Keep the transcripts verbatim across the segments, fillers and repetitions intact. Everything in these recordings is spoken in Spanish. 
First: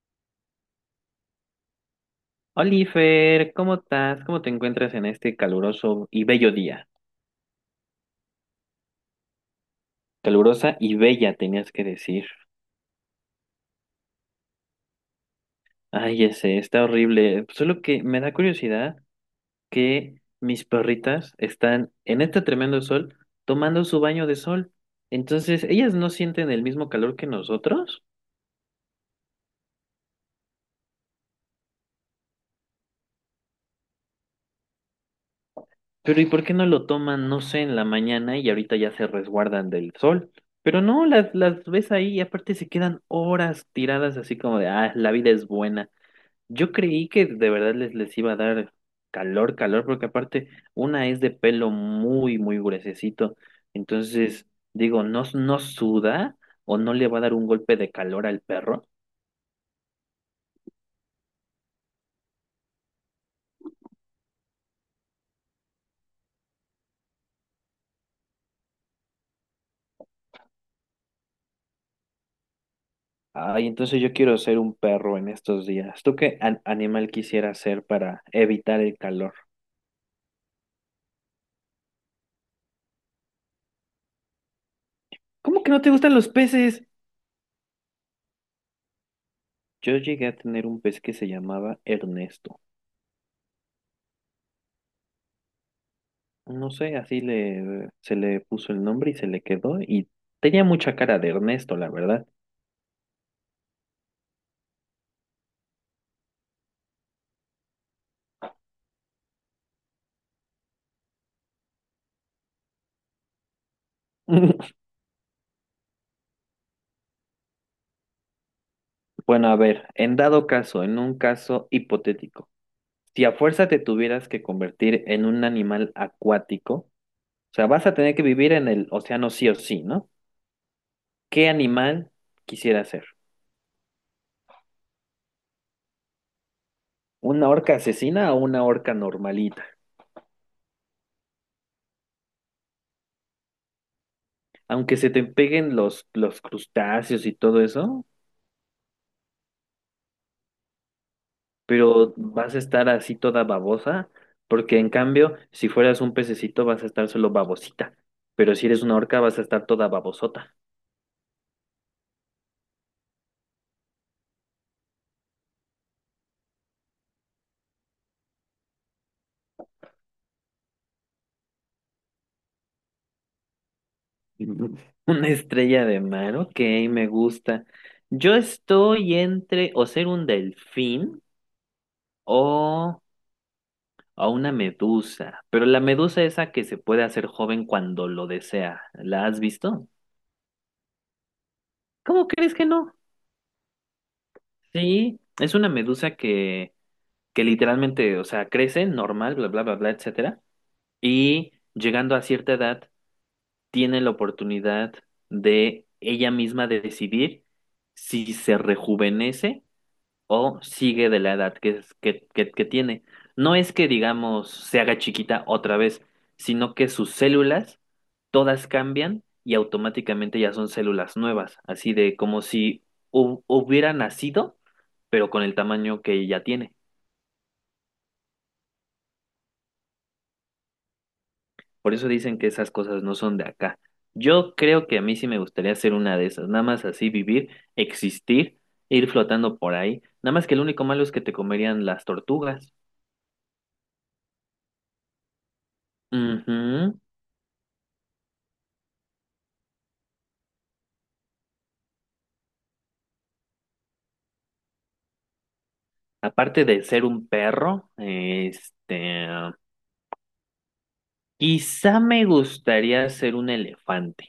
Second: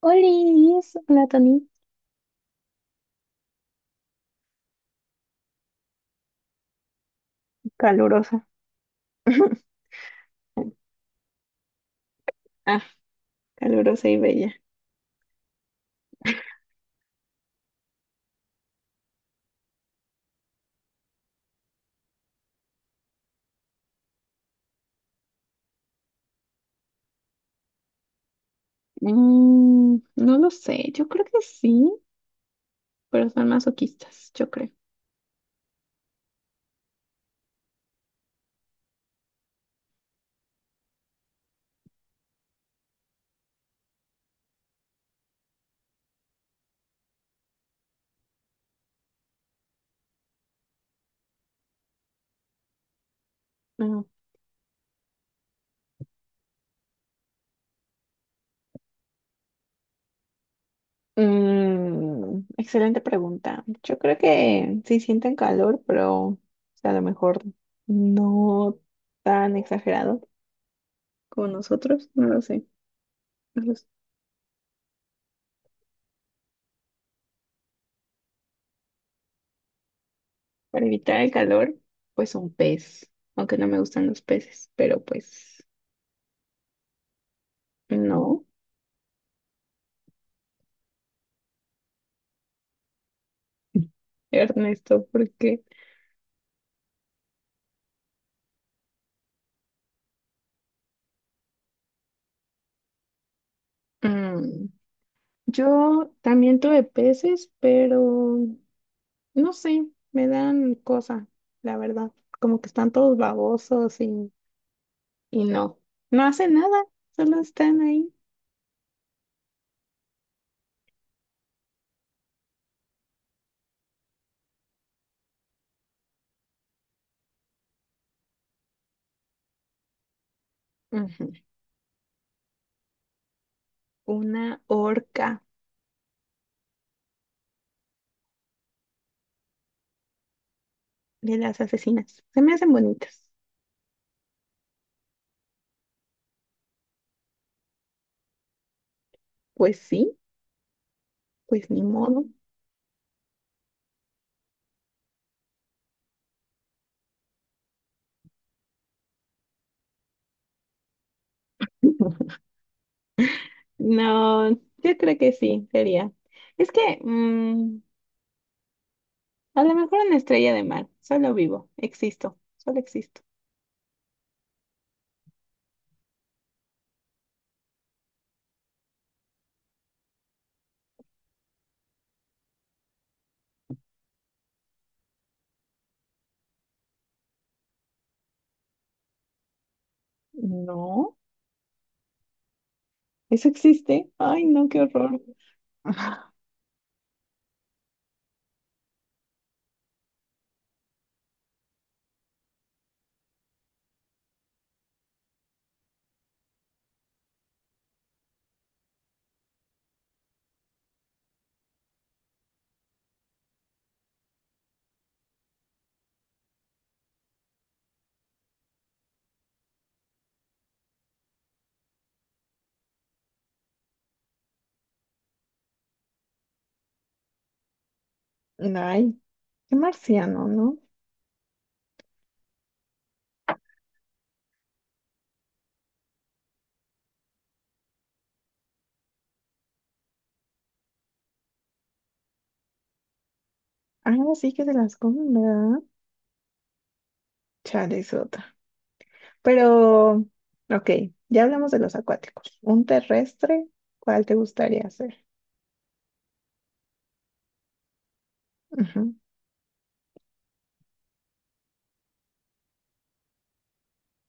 Olis, hola Tony, Oliver, ¿cómo estás? ¿Cómo te encuentras en este caluroso y bello día? calurosa. Calurosa y bella, tenías que decir. Ah, calurosa y bella. Ay, ese está horrible. Solo que me da curiosidad que mis perritas están en este tremendo sol tomando su baño de sol. Entonces, ellas no sienten el mismo calor que nosotros. Mm, no lo sé, yo creo que sí, pero son masoquistas, yo creo. Pero ¿y por qué no lo toman, no sé, en la mañana y ahorita ya se resguardan del sol? Pero no, las, las ves ahí y aparte se quedan horas tiradas así como de, ah, la vida es buena. Yo creí que de verdad les, les iba a dar calor, calor, porque aparte una es de pelo muy, muy gruesecito. No. Entonces, digo, no, no suda o no le va a dar un golpe de calor al perro. Mm, excelente pregunta. Yo creo que sí sienten calor, pero o sea, a lo mejor no tan exagerado como nosotros, no lo sé. No Ay, lo sé. entonces yo quiero ser un perro en estos días. ¿Tú qué an- animal quisiera ser para evitar el calor? Para evitar el calor, pues un pez, aunque no me gustan los peces, pero ¿Cómo pues que no te gustan los peces? no. Yo llegué a tener un pez que se llamaba Ernesto. Ernesto, porque No sé, así le, se le puso el nombre y se le quedó y tenía mucha cara de Ernesto, la verdad. mm, yo también tuve peces, pero no sé, me dan cosa, la verdad, como que están todos babosos y, y no, no hacen nada, solo están ahí. Bueno, a ver, en dado caso, en un caso hipotético, si a fuerza te tuvieras que convertir en un animal acuático, o sea, vas a tener que vivir en el océano sí o sí, ¿no? Ujú. ¿Qué animal quisieras ser? Una orca ¿Una orca asesina o una orca normalita? de las asesinas, se me hacen bonitas. Aunque se te peguen los, los crustáceos y todo eso, Pues sí, pues ni pero modo. vas a estar así toda babosa, porque en cambio, si fueras un pececito vas a estar solo babosita, pero si eres una orca vas a estar toda babosota. No, yo creo que sí, sería. Es que mm, a lo mejor una estrella de mar, solo vivo, existo, solo existo. Una estrella de mar, ok, me gusta. Yo estoy entre o ser un delfín o, o una medusa, pero la medusa esa que se puede hacer joven cuando lo desea, ¿la has visto? No, ¿Cómo crees que no? eso existe. Ay, no, qué horror. Sí, es una medusa Ajá. que, que literalmente, o sea, crece normal, bla, bla, bla, bla, etcétera, y llegando a cierta edad tiene la oportunidad de ella misma de decidir si se rejuvenece o sigue de la edad que, es- que, que, que tiene. No es que, digamos, se haga chiquita otra vez, sino que sus células todas cambian y automáticamente ya son células nuevas, así de como si hu- hubiera nacido, pero con el tamaño que ya tiene. Ay, qué marciano, ¿no? Por eso dicen que esas cosas no son de acá. Yo creo que a mí sí me gustaría ser una de esas, nada más así vivir, existir, ir flotando por ahí. Nada más que el único malo es que te comerían las tortugas. Ahora sí que se las comen, ¿verdad? Ujú. Chale, es otra. Pero, ok, ya hablamos de los acuáticos. Un terrestre, ¿cuál te gustaría hacer? Aparte de ser un perro, Ujú. este, quizá me gustaría ser un elefante,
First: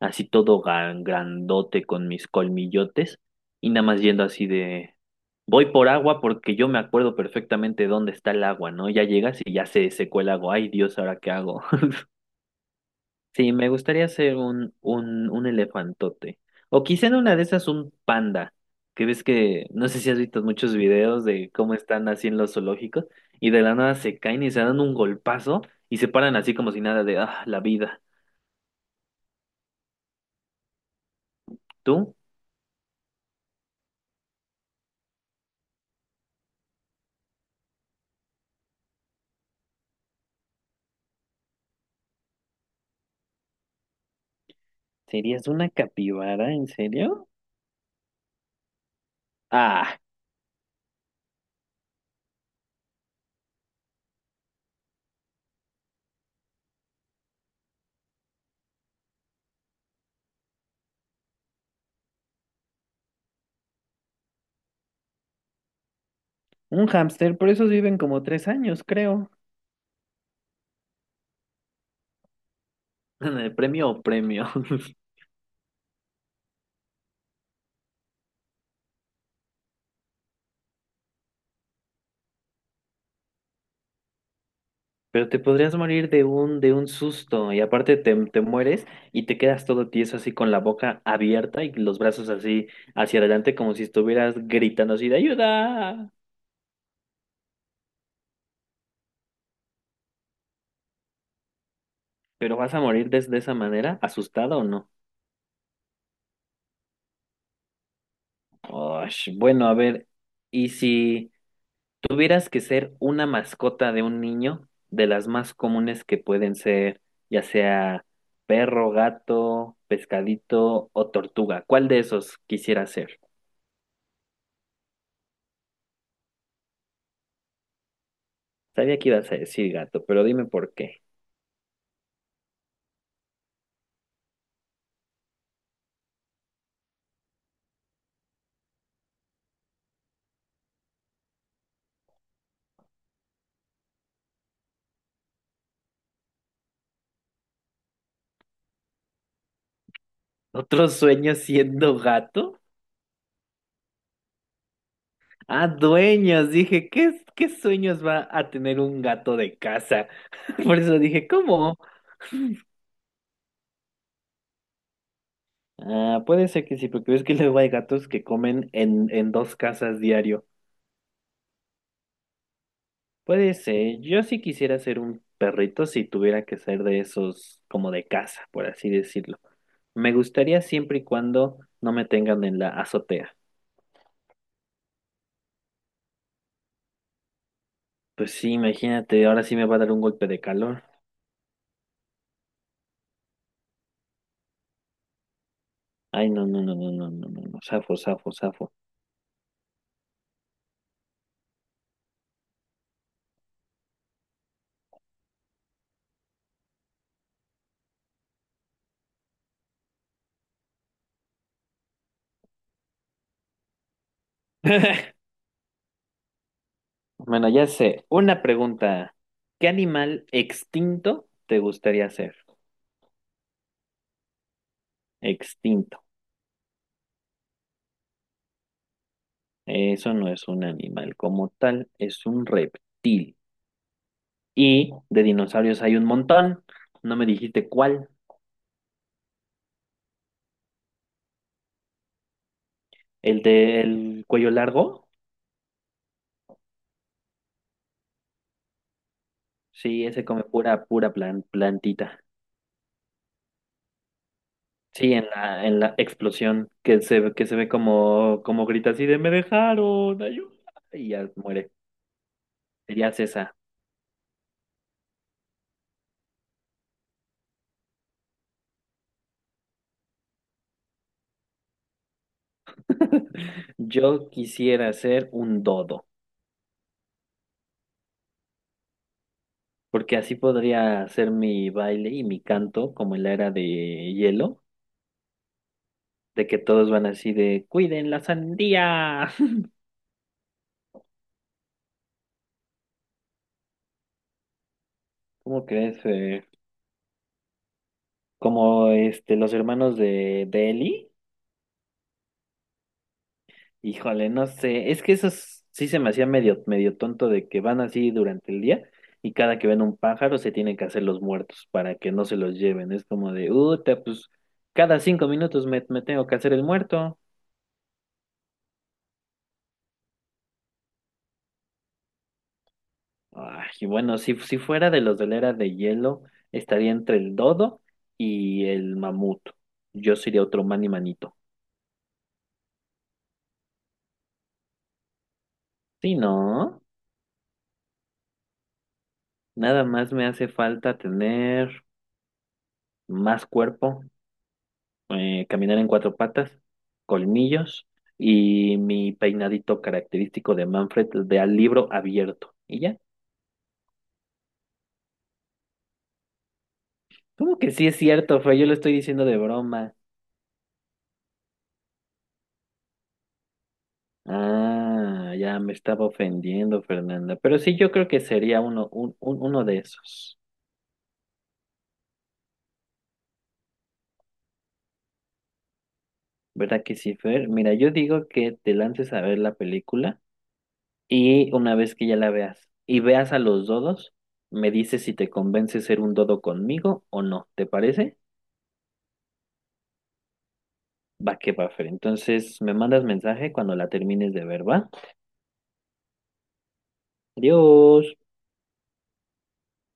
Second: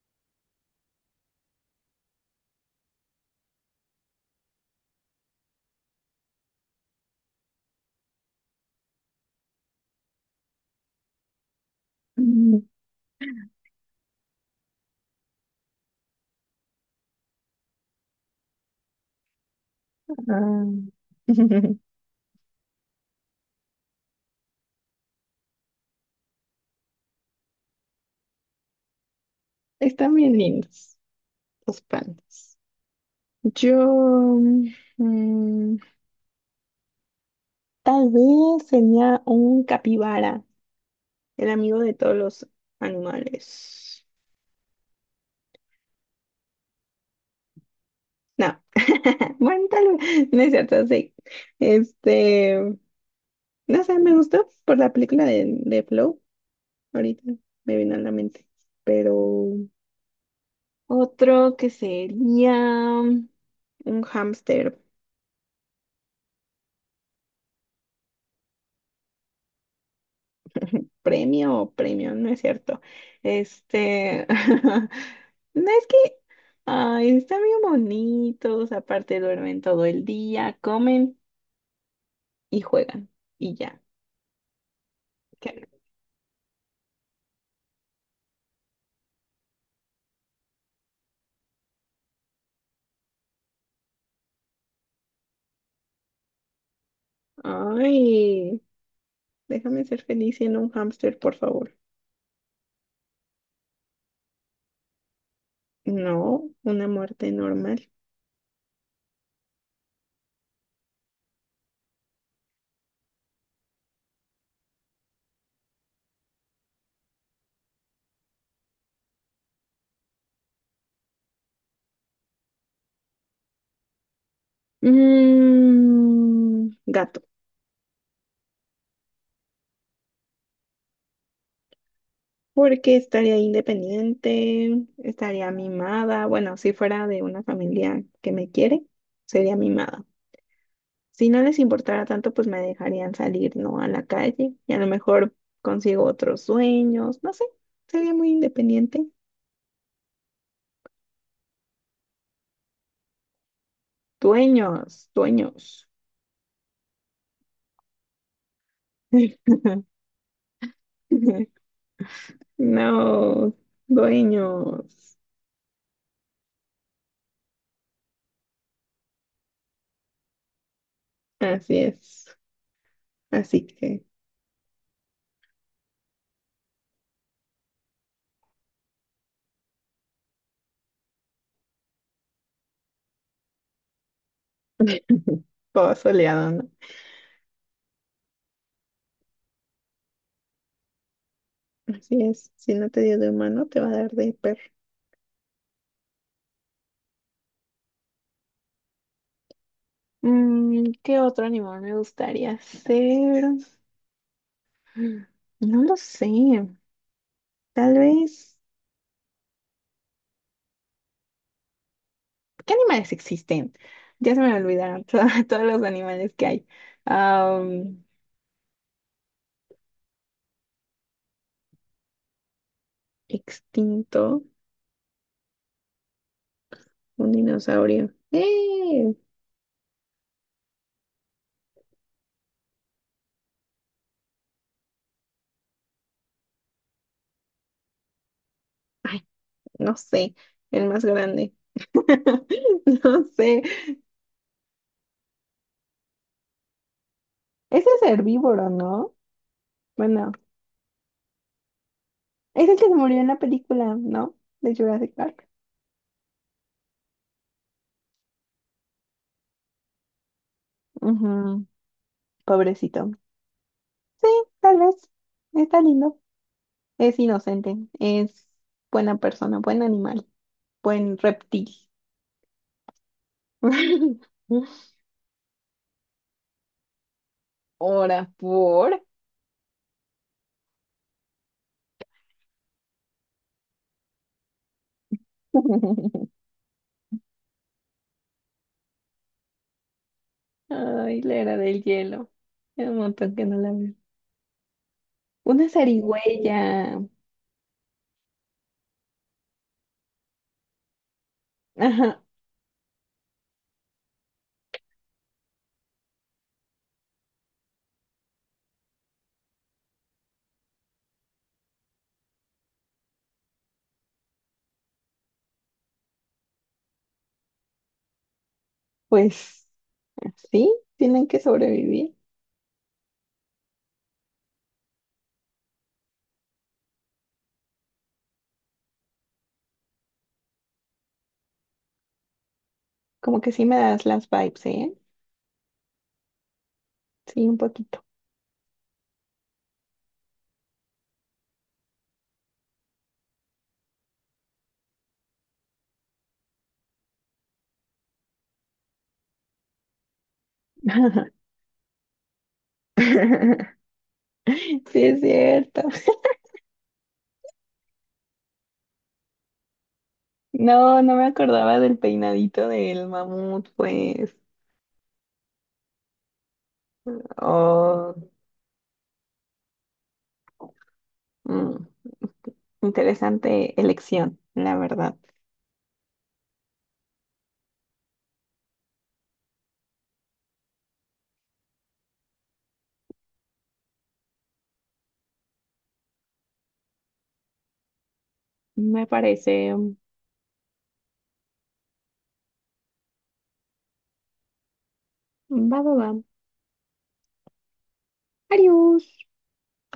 así todo gan- grandote con mis colmillotes y nada más yendo así de, voy por agua porque yo me acuerdo perfectamente dónde está el agua, ¿no? Ya llegas y ya se secó el agua, ay Dios, ¿ahora qué hago? Mm, Sí, me gustaría ser un, un, un elefantote. O quizá en una de esas un panda. Que ves que, no sé si has visto ah, muchos videos de cómo están así en los zoológicos y de la nada se caen y se dan un golpazo y se paran así como si nada de, ah, la vida. están bien lindos los ¿Tú? pandas. Yo, mm, Tal vez sería un capibara, el amigo de todos los animales. ¿Serías una capibara, en serio? No, bueno, tal Ah, vez, no es cierto, sí. Este, no sé, me gustó por la película de, de Flow, ahorita me vino a la mente, pero otro que sería un hámster un hámster, por esos viven como tres años, creo. premio o premio, no es cierto. ¿Premio o Este, premio? no es que, ay, están bien bonitos, aparte duermen todo el día, comen y juegan, y ya. Pero te ¿Qué? podrías morir de un, de un susto y aparte te, te mueres y te quedas todo tieso así con la boca abierta y los brazos así hacia adelante como si estuvieras gritando así de ayuda. Ay. Déjame ser feliz siendo un hámster, por favor. Pero vas a morir de, de esa manera, asustado o no. No, una muerte normal. Osh, bueno, a ver, ¿y si tuvieras que ser una mascota de un niño, de las más comunes que pueden ser, ya sea perro, gato, pescadito o tortuga, ¿cuál de esos quisieras ser? Mm, gato. Sabía que ibas a decir gato, pero dime por qué. Porque estaría independiente, estaría mimada. Bueno, si fuera de una familia que me quiere, sería mimada. Si no les importara tanto, pues me dejarían salir, ¿no? A la calle y a lo mejor consigo otros sueños. No sé, sería muy independiente. ¿Otro sueño siendo gato? Dueños, Ah, dueños. dueños. Dije, ¿qué, qué sueños va a tener un gato de casa? Por eso dije, ¿cómo? No, dueños. Ah, puede ser que sí, porque ves que luego hay gatos que comen en, en dos casas diario. Así es. Puede Así ser. que Yo sí quisiera ser un perrito si tuviera que ser de esos como de casa, por así decirlo. Me gustaría siempre y cuando no me tengan en la azotea. todo soleado, ¿no? Pues sí, imagínate, ahora sí me va a dar un golpe de calor. Así es. Si no te dio de humano, te va a dar de perro. Ay, no, no, no, no, no, no, no, no. Safo, safo, safo. Mm, ¿qué otro animal me gustaría ser? Mm, No lo sé. Tal vez. ¿Qué animales existen? Ya se me olvidaron to- todos los animales que hay. Bueno, ya Am, sé. Una pregunta. ¿Qué animal extinto te gustaría ser? extinto, Extinto. un dinosaurio. ¡Eh! Eso no es un animal como tal, es un reptil. Y de dinosaurios hay un montón. No me dijiste cuál. Ay, no sé. El más grande. No ¿El sé. del cuello largo? Ese es herbívoro, ¿no? Sí, ese Bueno. come pura, pura plan- plantita. Es el que se murió en la película, ¿no? De Jurassic Sí, en Park. la, en la explosión que se, que se ve como, como grita así de me dejaron, ayuda. Y ya Ujú, muere. pobrecito. Serías esa. Sí, tal vez. Está lindo. Es inocente. Es buena persona, buen animal, buen reptil. Yo quisiera ser un dodo, Ahora por. porque así podría hacer mi baile y mi canto como en la era de hielo, de que todos van así de cuiden la sandía. Ay, la era del hielo. Hace un montón que no la veo. ¿Cómo Una crees? ¿Eh? zarigüeya. Como este los hermanos de, de Ellie. Ajá, Híjole, no sé, es que eso es- sí se me hacía medio, medio tonto de que van así durante el día y cada que ven un pájaro se tienen que hacer los muertos para que no se los lleven. Es como de, uta, pues cada cinco minutos me, me tengo que hacer el muerto. pues sí, tienen que sobrevivir. Ay, y bueno, si, si fuera de los de la era de hielo, estaría entre el dodo y el mamut. Yo sería otro mani manito. Como que sí me das las vibes, ¿eh? Sí, no, Sí, un poquito. nada más me hace falta tener más cuerpo eh, caminar en cuatro patas, colmillos y mi peinadito característico de Manfred de al libro abierto. ¿Y ya? Sí, es cierto. ¿Cómo que sí es cierto, Fue Yo lo estoy diciendo de broma. No, no me acordaba del peinadito del mamut, pues. Ah, ya me estaba ofendiendo, Fernanda. Pero sí, yo creo Oh, que sería uno, un- un- uno de esos. mm, Interesante elección, la verdad. ¿Verdad que sí, Fer? Mira, yo digo que te lances a ver la película y una vez que ya la veas y veas a los dodos, me dices si te convence ser un dodo conmigo o no. ¿Te parece? Me parece. mm, Va que va, Fer. Entonces me mandas mensaje cuando la termines de ver, ¿va? Va, va, va. Adiós. Adiós.